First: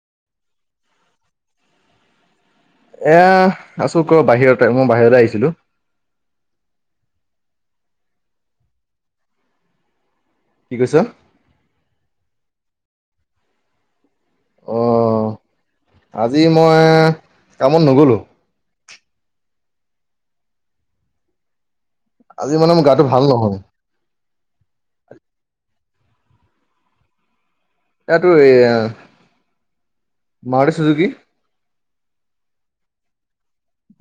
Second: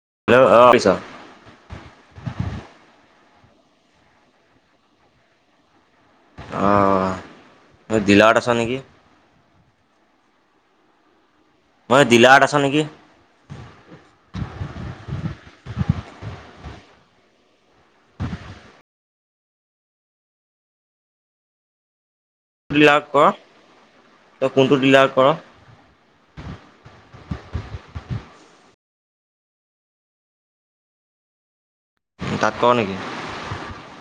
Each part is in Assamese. [inaudible] এয়া আছো ক? বাহিৰতে মই বাহিৰতে আহিছিলো। অ ডিলাৰত আছ নেকি কি কৈছ মই দিলাহত আছ নেকি? অ, আজি মই কামত নগলো। আজি মানে [unintelligible] মোৰ ডিলাৰ গাটো ভাল কৰ নহয় তই কোনটো ডিলাৰত কৰ [unintelligible] এই মাৰুটি চুজুকি কি। তাত কৰ নেকি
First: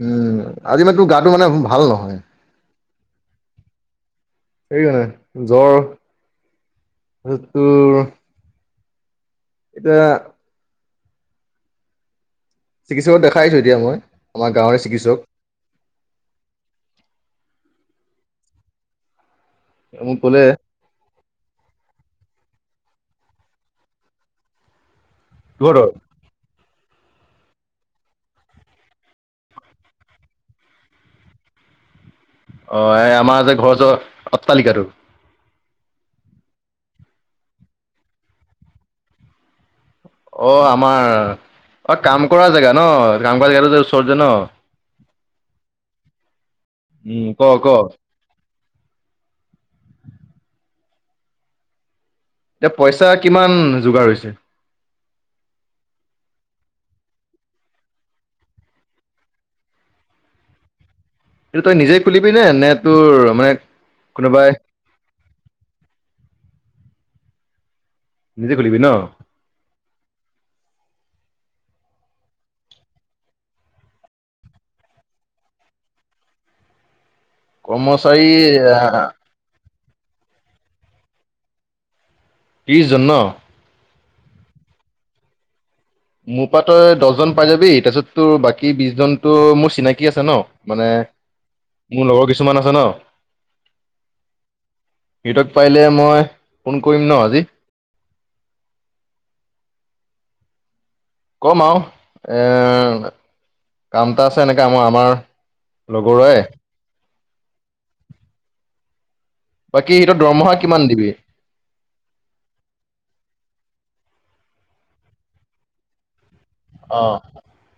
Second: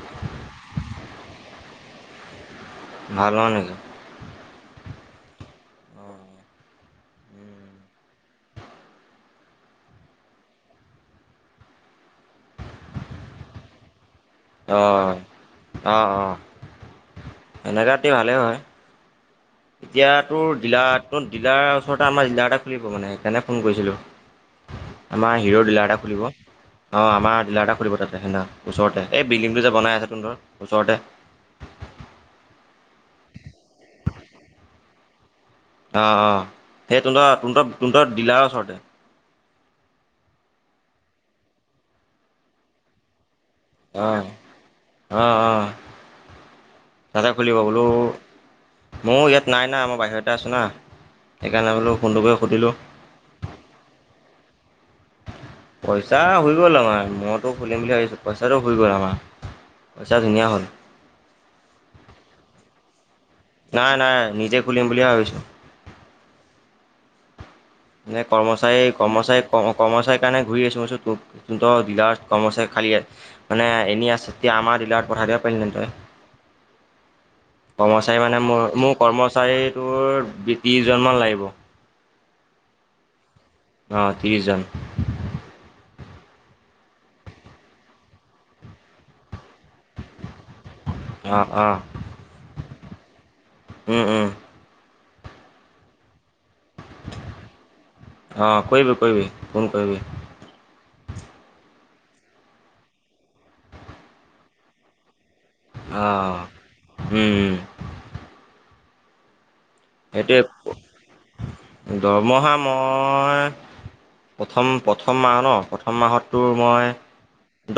উম, আজি মানে তোৰ গাটো মানে ভাল নহয়। ভাল নকি সেই হয় নে জ্বৰ তোৰ এতিয়া চিকিৎসক দেখাইছো এতিয়া মই আমাৰ গাঁৱৰে চিকিৎসক অ-অ-অ এনেুৱ ৰাতি ভালেই হয়। এতিয়া মোক ক'লে তোৰ ডিলাৰত ডিলাৰ ওচৰত আমাৰ ডিলাৰ এটা খুলিব মানে সেইকাৰণে ফোন কৰিছিলো। আমাৰ হিৰ' কিহতৰ ডিলাৰ এটা খুলিব অ, আমাৰ ডিলাৰ এটা খুলিব তাতে সেইদিনা ওচৰতে এই বিল্ডিংটো যে বনাই আছে তোন ধৰ ওচৰতে আহ এই আমাৰ যে ঘৰচ অট্টালিকাটো আহ অ সেই তহ ত তহতৰ দিলাৰ ওচৰতে অ, আমাৰ অ, কাম কৰা জেগা ন কাম কৰা জেগা যে ওচৰত যে ন অ-অ উম তাতে ক খোলিব বোলো ক মোৰ ইয়াত নাই না মই বাহিৰতে আছো না সেইকাৰণে বোলো। ফোনটো কৰি এতিয়া সুধিলোঁ পইচা কিমান যোগাৰ হৈছে পইচা হৈ গ'ল আমাৰ মইতো খুলিম বুলি ভাবিছো পইচাটো হৈ গ'ল আমাৰ পইচা ধুনীয়া হ'ল এই তই নিজে খুলিবি নে নে তোৰ মানে নাই নাই কোনোবাই নিজে খুলিম বুলিয়ে ভাবিছো নে নিজে খুলিবি কৰ্মচাৰী ন কৰ্মচাৰী ক কৰ্মচাৰী কাৰণে ঘূৰি আছো ডিলাৰত কৰ্মচাৰী খালি মানে এনে আছে তেতিয়া আমাৰ ডিলাৰত চাৰা পাই ন তই কৰ্মচাৰী মানে মোৰ মোৰ কৰ্মচাৰীটোৰ বিশ ত্ৰিশজন মান লাগিব ত্ৰিশ জন অ ত্ৰিশ জান মোৰ পৰা তই দহজন পাই যাবি তাৰপিছত তোৰ বাকী বিশজনতো মোৰ চিনাকি আছে ন মানে অঁ মোৰ লগৰ কিছুমান আছে ন উম উম। সিহঁতক পাৰিলে মই। ফোন কৰিম ন আজি অ কৰিবি কৰিবি ফোন কৰিবি। কম আৰু এৰ কাম এটা আছে এনেকা আমাৰ আমাৰ। লগৰৰে আহ উম। বাকী সিহঁতৰ দৰমহা কিমান দিবি সেইটোৱে দৰমহা মই। প্ৰথম প্ৰথম মাহ নহ প্ৰথম মাহত তোৰ মই অ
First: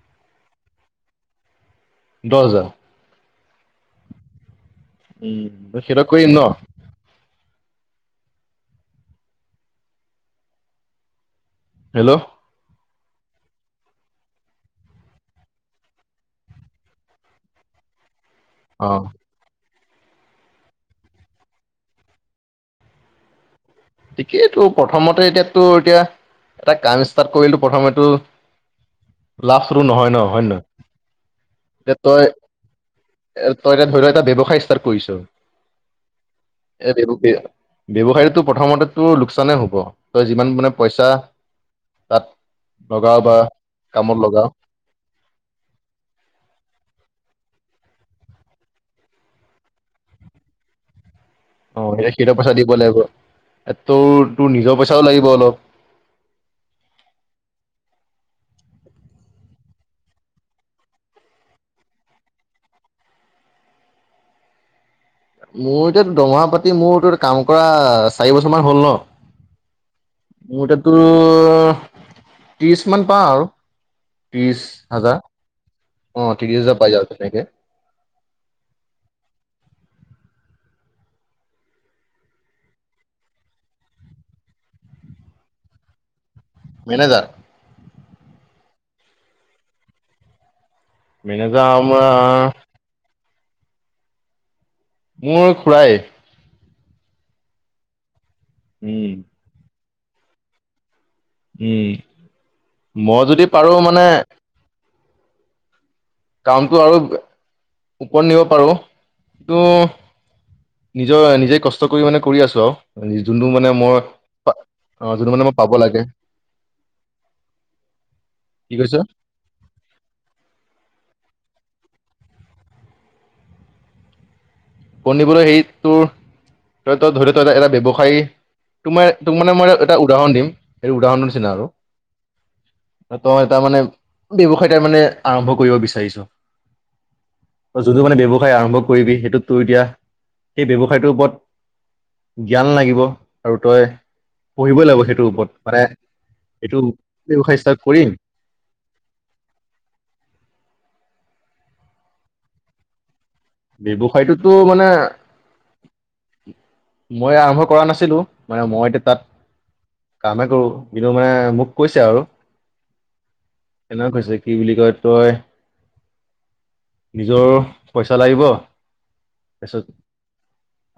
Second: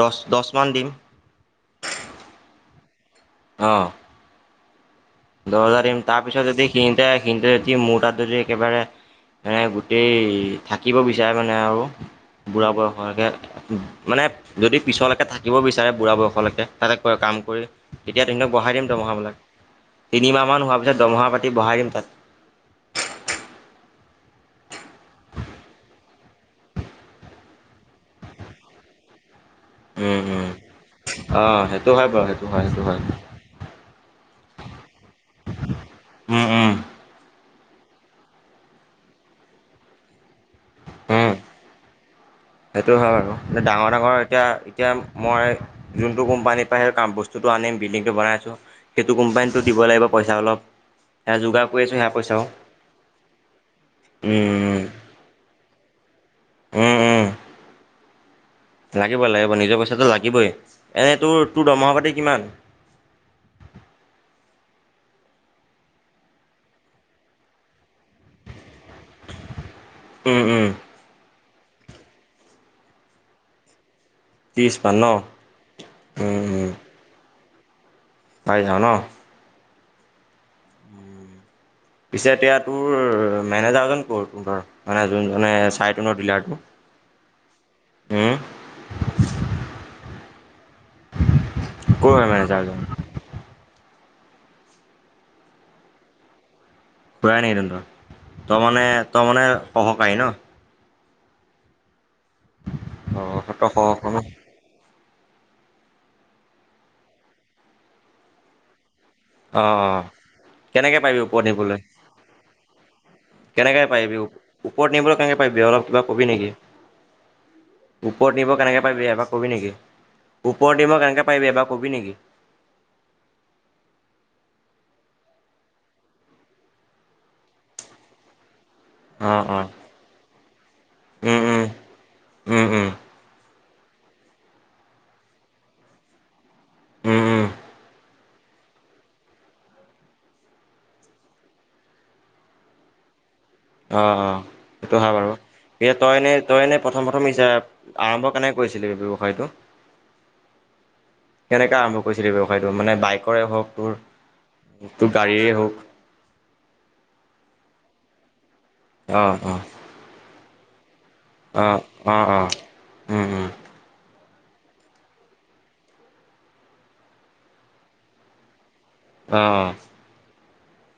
দহ। দহমান দিম দহ হজাৰ আহ উম দহজাৰ দিম সিহঁতক তাৰ কৰিম ন পিছত যদি সিহঁতে মোৰ তাত যদি একেবাৰে মানে গোটেই থাকিব বিচাৰে সেইকাৰণে হেল্ল' আৰু বুঢ়া ব মানে যদি পিছলৈকে থাকিব বিচাৰে বুঢ়া বয়সলৈকে তাতে কয় কাম কৰি ইয়াত বঢ়াই দিম অ দৰমহা বিলাক। তিনিমাহ মান হোৱাৰ পিছত দৰমহা পাতি বঢ়াই দিম তাত। ঠিকেইটো প্ৰথমতে এতিয়াতো এতিয়া এটা কাম ষ্টাৰ্ট কৰিলে প্ৰথমেটো। লাজ চৰম নহয় উম নহ হয় নে উম নহয়। অ সেইটো এ হয় তই বাৰু সেইটো হয় সেইটো হয় এ তই এ ধৰি লোৱা এটা ব্যৱ। সায়ী ষ্টাৰ্ট কৰিছোঁ উম উম [unintelligible] ব্যৱসায়ীটো তোৰ। প্ৰথমেতো লোকচানে হ'ব তই যিমান মানে পইচা উম তাত। সেইটো হয় লগাও আৰু বা ডাঙৰ কামত ডাঙৰ এতিয়া লগাও এতিয়া মই যোনটো কোম্পানীৰ পৰা সেই কাম বস্তুটো। আনিম বিল্ডিংটো বনাই আছোঁ সেইটো কোম্পানীটো দিব লাগিব পইচা অলপ। সেয়া যোগাৰ কৰি অ আছোঁ সেয়া সেইটো পইচাও পইচা দিব লাগিব তোৰ তোৰ নিজৰ উম পইচাও লাগিব অলপ। উম উম। লাগিবই লাগিব নিজৰ পইচাটো লাগিবই এনে তোৰ তোৰ দৰমহা পাতি কিমান। [inaudible] মোৰ এতিয়া দৰমহা পাতি মোৰটো কাম কৰা চাৰি বছৰ মান হ'ল নহ। উম উম মোৰ এতিয়া তোৰ। ত্ৰিশ মান পাওঁ আৰু। ত্ৰিশ ত্ৰিছ মান ন হাজাৰ অ উম ত্ৰিশ উম হাজাৰ পাই যাব তেনেকে। পাই যাওঁ নহ। [inaudible] পিছে এতিয়া তোৰ মেনেজাৰজন ক'ত ধৰ মানে যোনজনে চাই তনৰ ডিলাৰটো। মেনেজাৰ। উম। মেনেজাৰ আমাৰ। ক'ৰ হয় মেনেজাৰজন মোৰ খুৰায়ে। খুৰাই নেকি তহঁতৰ তই মানে উম। তই মানে সহকাৰি নহ। উম মই অ', যদি সত্ৰ পাৰোঁ মানে। সহখন অ', কামটো আৰু ওপৰত নিব পাৰোঁ। অ অ। কেনেকে পাৰিবি ওপৰত নিজে কষ্ট নিবলৈ কৰি মানে কৰি আছো আৰু যোনটো মানে কেনেকে মই পাৰি ওপৰত অ', নিবলৈ যোনটো কেনেকে মানে মই পাৰি। [unintelligible] পাব লাগে অলপকিবা কবি নেকি। [unintelligible] ওপৰত নিব কি কেনেকে কৈছ? পাৰিবি এবাৰ কবি নেকি ওপৰত নিব কেনেকে। কে পাৰিবি এবাৰ কবি নেকি। [unintelligible] সেই তোৰ ধৰি লো তই এটা ব্যৱসায়ী। তোমাৰ তোক অ', মানে অ', মই এটা উদাহৰণ দিম। সেইটো উদাহৰণৰ উম, নিচিনা উম, আৰু উম, উম, তই তাৰমানে। ব্যৱসায়ী তাৰ মানে আৰম্ভ কৰিব বিচাৰিছো উম, উম, যদিও মানে বয়স আৰম্ভ কৰিবি সেইটো তো এতিয়া সেই ব্যৱসায়টোৰ ওপৰত জ্ঞান লাগিব। আৰু তই অ', অ', পঢ়িবই সেইটো লাগিব হা সেইটোৰ বাৰু ওপৰত মানে এয়া তই এনে তই এনে এইটো প্ৰথম প্ৰথম ব্যৱসায় ষ্টাৰ্ট কৰিম আৰম্ভ কেনে কৰিছিলি ব্যৱসায়টো [unintelligible] কেনেকে আৰম্ভ কৰিছিলে ব্যৱসায়টো মানে বাই কৰে হওঁক তোৰ ব্যৱসায়টোতো মানে তোৰ গাড়ীৰে হওঁক। মই আৰম্ভ কৰা নাছিলোঁ মানে মই এতিয়া তাত অ', অ', কামেই কৰোঁ। কিন্তু মানে মোক অ', কৈছে আৰু অ', অ', উম, উম, এনেকে কৈছে। কি বুলি কয় তই নিজৰ পইচা লাগিব। অ', পাছত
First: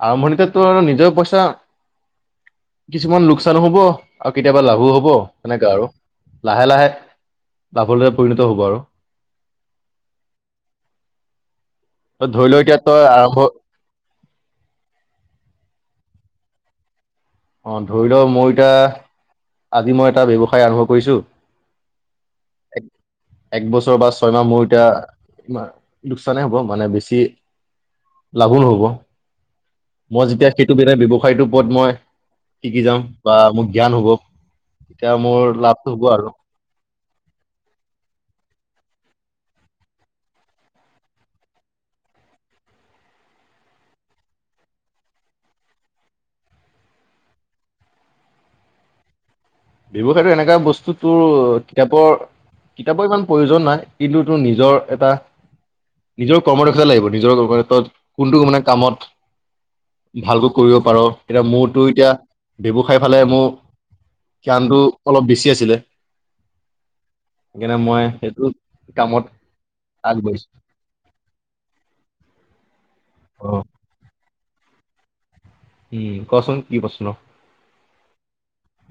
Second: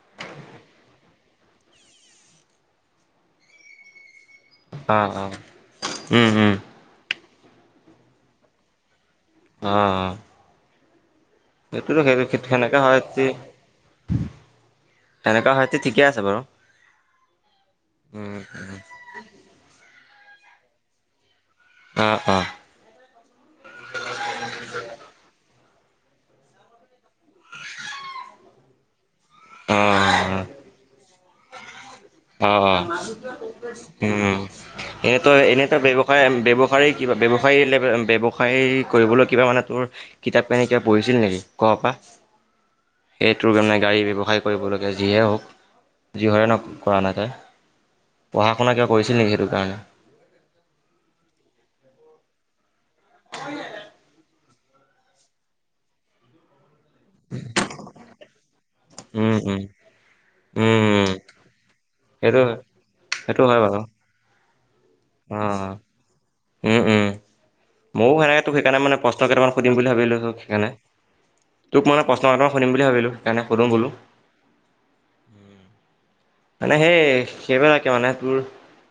আৰম্ভণিতে। তোৰ আৰু নিজৰ পইচা কিছুমান লোকচান হব। আৰু কেতিয়াবা লাভ অ', হব অ', অ', সেনেকা আৰু উম, উম। লাহে লাহে। [unintelligible] পৰিণত হ'ব আৰু অহ, এইটোতো সেই তই ধৰি লও এতিয়া সেনেকা হয় তই যি আৰম্ভ তেনেকুৱা হয়ত ঠিকে আছে বাৰু অ', ধৰি লও উম মোৰ এতিয়া আজি মই এটা ব্যৱসায় আৰম্ভ কৰিছো অ অ একবছৰ বা ছয়মাহ মোৰ এতিয়া লোকচানে হ'ব মানে বেছি লাভো নহ'ব অ মই যেতিয়া সেইটো বেৱ ব্যৱসায়টোৰ ওপৰত মই অ', শিকি অ', যাম বা মোৰ জ্ঞান হ'ব উম তেতিয়া এনেতো মোৰ এনেতো লাভটো হ'ব ব্যৱসায় আৰু ব্যৱসায় কিবা ব্যৱসায়ী ব্যৱসায়িক কৰিবলৈ কিবা মানে তোৰ কিতাপ কিনি কিবা পঢ়িছিল নেকি ক পৰা সেইটোৰ কাৰণে গাড়ী ব্যৱসায় কৰিবলগীয়া যিহে হওক যি হয়ৰে নওক কৰা নাই ত পঢ়া শুনা কিবা কৰিছিল নেকি সেইটো কাৰণে ব্যৱসায়টো এনেকা বস্তু তোৰ কিতাপৰ কিতাপৰ ইমান প্ৰয়োজন নাই কিন্তু তোৰ নিজ নিজৰ এটা নিজৰ কৰ্মদক্ষতা লাগিব নিজৰ কত কোনটো মানে কামত উম উম ভালকৈ কৰিব পাৰো উম এতিয়া মোৰ এতিয়া সেইটো ব্যবসায় ফালে সেইটো মোৰ হয় বাৰু জ্ঞানটো অলপ বেছি আছিলে ওম, ওম সেইকাৰণে মই ময়ো সেনেকে সেইটো তোক সেইকাৰণে মানে কামত প্ৰশ্ন কেইটামান সুধিম বুলি ভাবিলছো আগবাঢ়িছো সেইকাৰণে তোক মই মানে প্ৰশ্ন কাত সুধিম বুলি ভাবিলো সেইকাৰণে অ সুধোম বোলো উম কচোন মানে কি সেই প্ৰশ্ন সেইবিলাকে মানে তোৰ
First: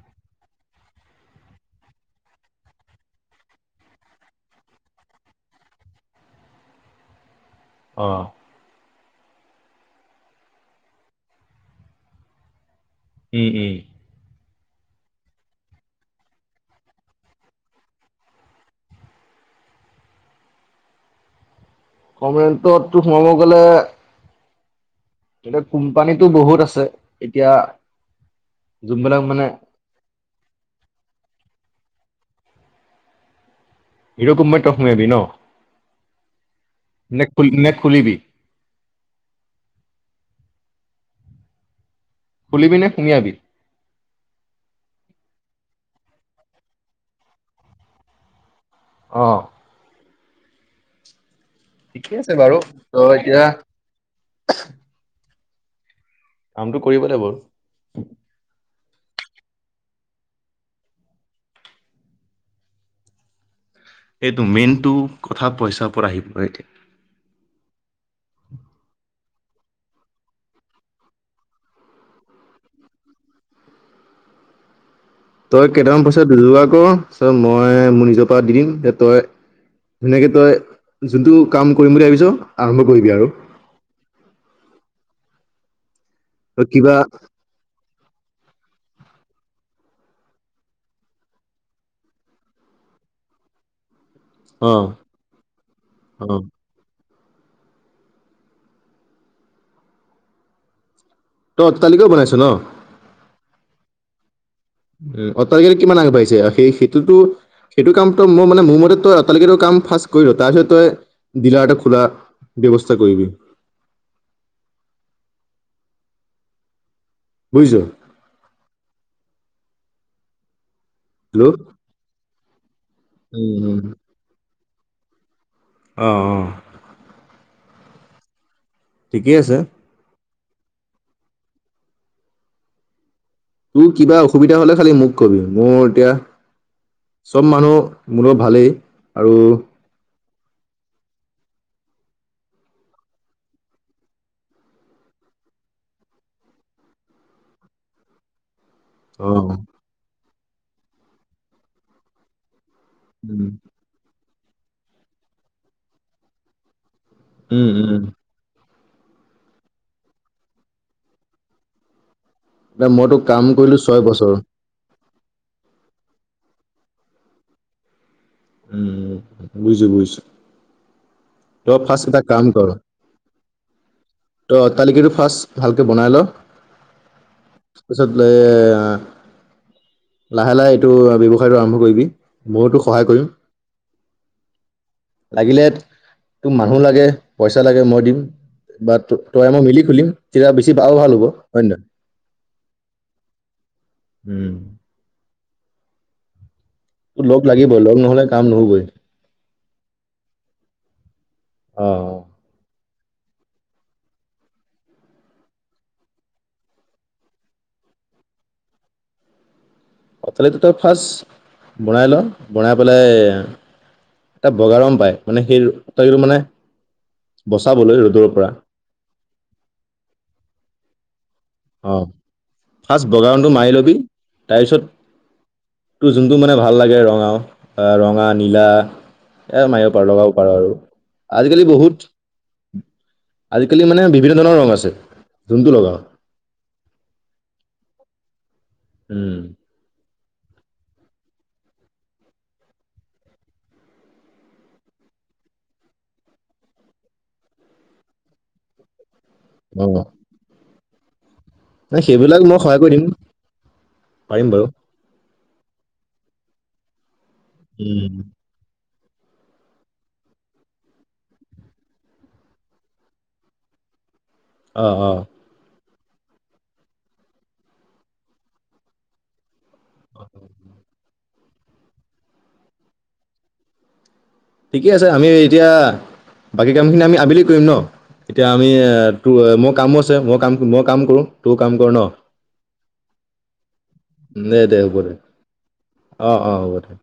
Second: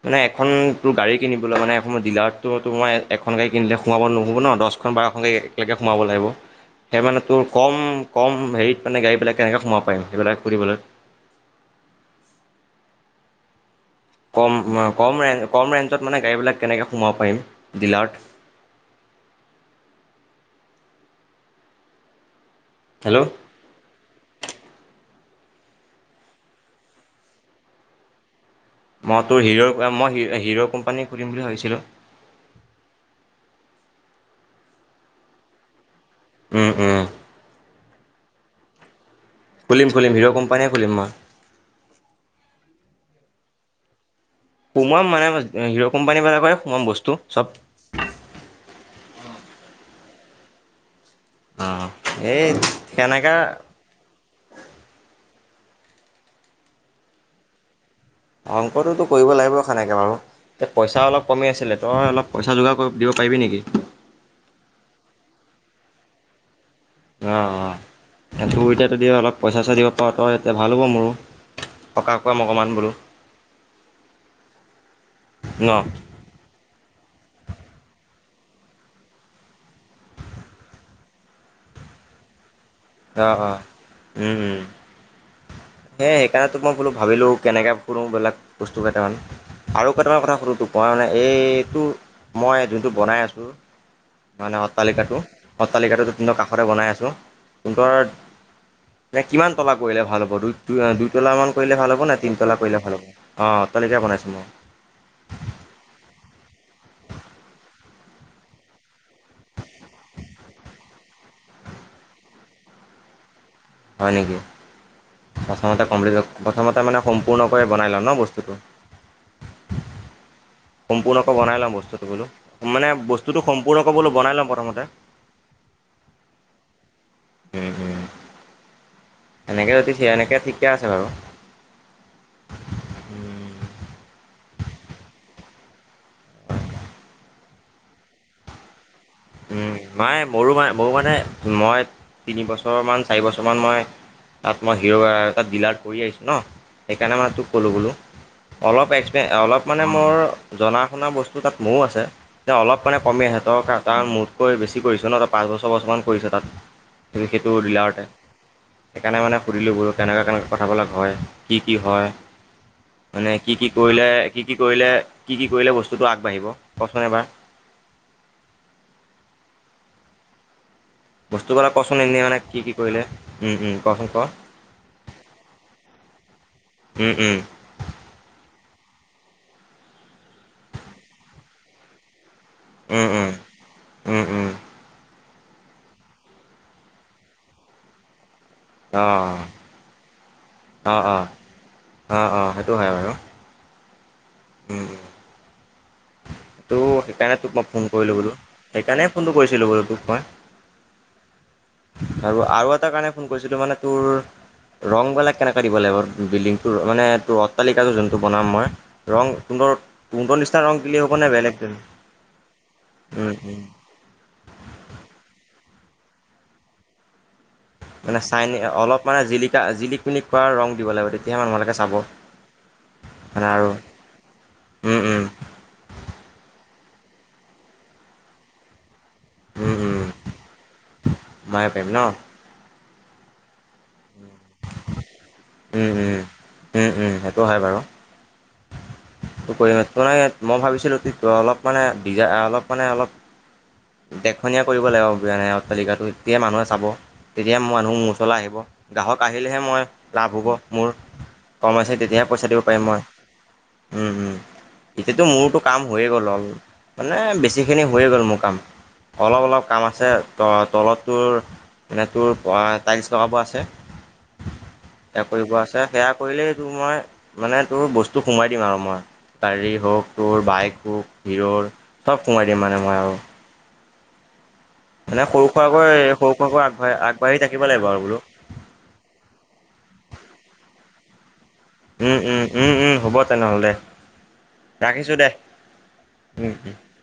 মানে এখন তোৰ গাড়ী কিনিবলৈ মানে ডিলাৰতটোতো মই এখন গাড়ী কিনিলে সোমাব ন'ব ন, দহখন বাৰখন গাড়ী একেলগে সোমাব লাগিব [unintelligible] সেই মানে তোৰ কম, অ কম হেৰিত মানে গাড়ীবিলাক কেনেকৈ সোমাব পাৰিম সেইবিলাক ফুৰিবলৈ উম, উম কম, কম ৰে কম ৰেঞ্জত মানে গাড়ীবিলাক কেনেকৈ সোমাব পাৰিম ডিলাৰ্ট [inaudible] কমটোতো হেল্ল' সোমাব গ'লে এয়া কোম্পানীটো বহুত আছে এতিয়া যোনবিলাক মই তোৰ মানে হিৰ মই হিৰ' কোম্পানী সুধিম বুলি ভাবিছিলো হিৰোৰ কোম্পেনী ত ই সোমোবি ন উম উম নেট নেট খুলিবি খুলিম, খুলিম হিৰ' কোম্পানীয়ে খুলিম মই খুলিবিনে সুমিয়াবি সোমাম মানে হিৰো কোম্পানী বালাক কৰেয় সোমাম বস্তু চব আহ, অ ঠিকে আছে এই বাৰু ত' সেনেকা এতিয়া। কামটো কৰিব লাগিব। অংকটোতো কৰিব লাগিব সেনেকে বাৰু। এ পইচা অলপ কমি আছিলে, তই অলপ পইচা যোগাৰ কৰি দিব পাৰিবি নেকি? এইটো মেইনতটো, কথা পইচাৰ পৰা আহিব এতিয়া। অহ', অহ'। তোৰ এতিয়া যদি অলপ পইচা চইচা দিব পাৰ তই, এতিয়া ভাল হ'ব মোৰো। টকাক খোৱাম অকমান বোলো তই ন কেইটামান পইচা যোগাৰ আকৌ আৰত মই মোৰ নিজৰ পৰা দি দিম যে তই ধুনীয়াকে তই যোনটো কাম কৰিম বুলি ভাবিছ আৰম্ভ কৰিবি আৰু। আহ, অ', উম, উ সেই সেইকাৰণেতো তই মই বোলো কিবা ভাবিলোঁ কেনেকৈ ফুৰোঁ ববিলাক বস্তু কেইটামান আৰু কেইটামান কথা সুধো তোক। মই মানে এইটো মই যোনটো বনাই আছোঁ মানে অ', অট্টালিকাটো, অট্টালিকাটোৰ অ', কাষৰে বনাই আছোঁ। [unintelligible] নে কিমান তলা কৰিলে ভাল হ'ব। দুই দুই দুই তলা মান তই কৰিলে ভাল হ'ব অট্টালিকাও নে, বনাইছ ন? তিনতলা কৰিলে ভাল হ'ব। অহ, অট্টালিকা বনাইছোঁ মই। এই অট্টালিকাটো কিমান আগবাঢ়িছে। সেই সেইটোতো সেইটো কাম তই, মই মানে মোৰ মতে তই অট্টালিকাটোৰ কাম ফাৰ্ষ্ট কৰিল। তাৰপিছত তই ডিলাৰ এটা খোলা ব্যৱস্থা কৰিবি। হয় নেকি? প্ৰথমতে কমপ্লিট হক। প্ৰথমতে মানে সম্পূৰ্ণকৈ বুজিছ বনাই ল'ম ন বস্তুটো। সম্পূৰ্ণকৈ হেল্ল' বনাই লম বস্তুটো বোলো। মানে বস্তুটো উম, সম্পূৰ্ণকে বোলো বনাই লম প্ৰথমতে। অহ', অহ'। উম', উম'। আছে এনেকে যদি ঠিকে, এনেকে ঠিকে আছে বাৰু। উম'। তোৰ কিবা অসুবিধা হ'লে খালি মোক কবি, মোৰ এতিয়া। হয়। চব মানুহ মোৰ লগত ভালেই। আৰু উম নাই মোৰো মানে, মোৰ মানে মই তিনি বছৰ মান চাৰি বছৰ মান মই তাত মই হিৰ এটা ডিলাৰ কৰি আহিছোঁ ন। সেইকাৰণে মানে তোক ক'লো বোলো। অলপ এক্সপে, অ', অলপ মানে মোৰ জনা শুনা বস্তু তাত মোৰো আছে। যে অলপ কাৰণে কমি উম, সিহঁতৰ তাৰ মোতকৈ বেছি কৰিছোঁ ন। তাত পাঁচ বছৰ বছৰমান কৰিছে তাত। এ সিইটো উম, উম, ডিলাৰটে। সেইকাৰণে মানে সুধিলোঁ। বাৰু কেনেকুৱৈ কেনেকৈ কথাবিলাক হয়, কি কি হয়। এতিয়া মই তোক মানে কাম কি কি কৰিলো ছয় কৰিলে, বছৰ কি কি কৰিলে কি কি কৰিলে বস্তুটো আগবাঢ়িব কোৱাচোন এবাৰ? উম' বুজিছোঁ বুজিছোঁ। বস্তুবিলাক কোৱাচোন, এনেই মানে কি কি কৰিলে উম, উম, কোৱাচোন কোৱা। ত' অট্টালিকাটো ফাৰ্ষ্ট ভালকৈ বনাই ল। উম উম তাৰপিছত বোলে লাহে লাহে এইটো, ব্যৱসায়টো আৰম্ভ কৰিবি। মইয়োতো সহায় উম কৰিম্শ। উম উম উম লাগিলে তোক মানুহ লাগে, পইচা লাগে, মই দিম। বা অঁ তই মই মিলি খুলিম। তেতিয়া বেছি বা, আৰু অঁ ভাল হ'ব। অঁ হয় নে নহয়? অঁ অঁ সেইটো হয় বাৰু উম। তো তোৰ সেইকাৰণে লগ তোক মই লাগিবই ফোন লগ কৰিলোঁ নহ'লে বোলো। কাম নহ'বই সেইকাৰণে ফোনটো কৰিছিলোঁ বোলো তোক মই। অ আৰু আৰু এটা কাৰণে ফোন কৰিছিলোঁ। মানে তোৰ ৰংবিলাক কেনেকে দিব লাগিব বিল্ডিংটোৰ, মানে তোৰ অট্টালিকাটো যোনটো বনাম মই। ৰং তহন্তৰ অথনিতো নিচিনা ৰং তই দিলে ফাৰ্ষ্ট হ'ব। নে বেলেগ দিম? বনাই লওঁ। বনাই পেলাই, উম, উম। এটা বগা ৰং পায়। মানে সেই তাইৰো মানে। বচাবলৈ মানে ৰ'দৰ চাইন, পৰা অলপ মানে জিলিকা, জিলিক-মিলিক কৰা ৰং দিব লাগিব, তেতিয়াহে মানুহবিলাকে অ চাব। ফাৰ্ষ্ট বগা মানে ৰংটো আৰু মাৰি লবি। তাৰপিছত তোৰ যোনটো মানে ভাল লাগে ৰঙাও ৰঙা নীলা। এ মাৰিব পাৰো লগাব পাৰো আৰু আজিকালি ময়ে পাৰিম ন বহুত আজিকালি মানে বিভিন্ন ধৰণৰ ৰং আছে, যোনটো উম, লগাৱ। উম। উম, উম সেইটো হয় বাৰু। উম, ত কৰি ত ন মই ভাবিছিলো অলপ মানে ডিজ অলপ মানে অলপ দেখনীয়া কৰিব লাগিব। যেনে অট্টালিকাটো তেতিয়া মানুহে চাব। তেতিয়া মানুহ মোৰ ওচৰলৈ আহিব। গ্ৰাহক আহিলেহেঁ মই অ লাভ হ'ব মোৰ। কম আছে, নাই তেতিয়াহে সেইবিলাক পইচা দিব সহায় পাৰিম কৰি মই। দিম উম', উম'। পাৰিম বাৰু তেতিয়াটো মোৰতো কাম হৈয়ে গ'ল আৰু। মানে বেছিখিনি হৈয়ে উম, গ'ল মোৰ কাম। অলপ অলপ কাম আছে ত তলতোৰ মানে তোৰ টাইলছ লগাব আছে। অ অ সেয়া কৰিব আছে। সেয়া কৰিলেই তোৰ মই মানে তোৰ বস্তু সোমাই দিম আৰু মই। গাড়ী হওঁক তোৰ বাইক হওঁক। হিৰৰ চব কোমাই দিম মানে মই আৰু। ঠিকে আছে মানে আমি সৰু এতিয়া সুৰাকৈ সৰু সুৰাকৈ বাকী আগবাঢ়ি কামখিনি আমি আগবাঢ়ি আবেলি থাকিব কৰিম ন। লাগিব আৰু বোলো এতিয়া আমি ত মোৰ কামো আছে মই কাম মই কাম কৰো। উম, উম, উম, উম হ'ব তেনেহ'লে ন দে দে হ'ব ৰাখিছো দে। অ', উম অ' হ'ব দে।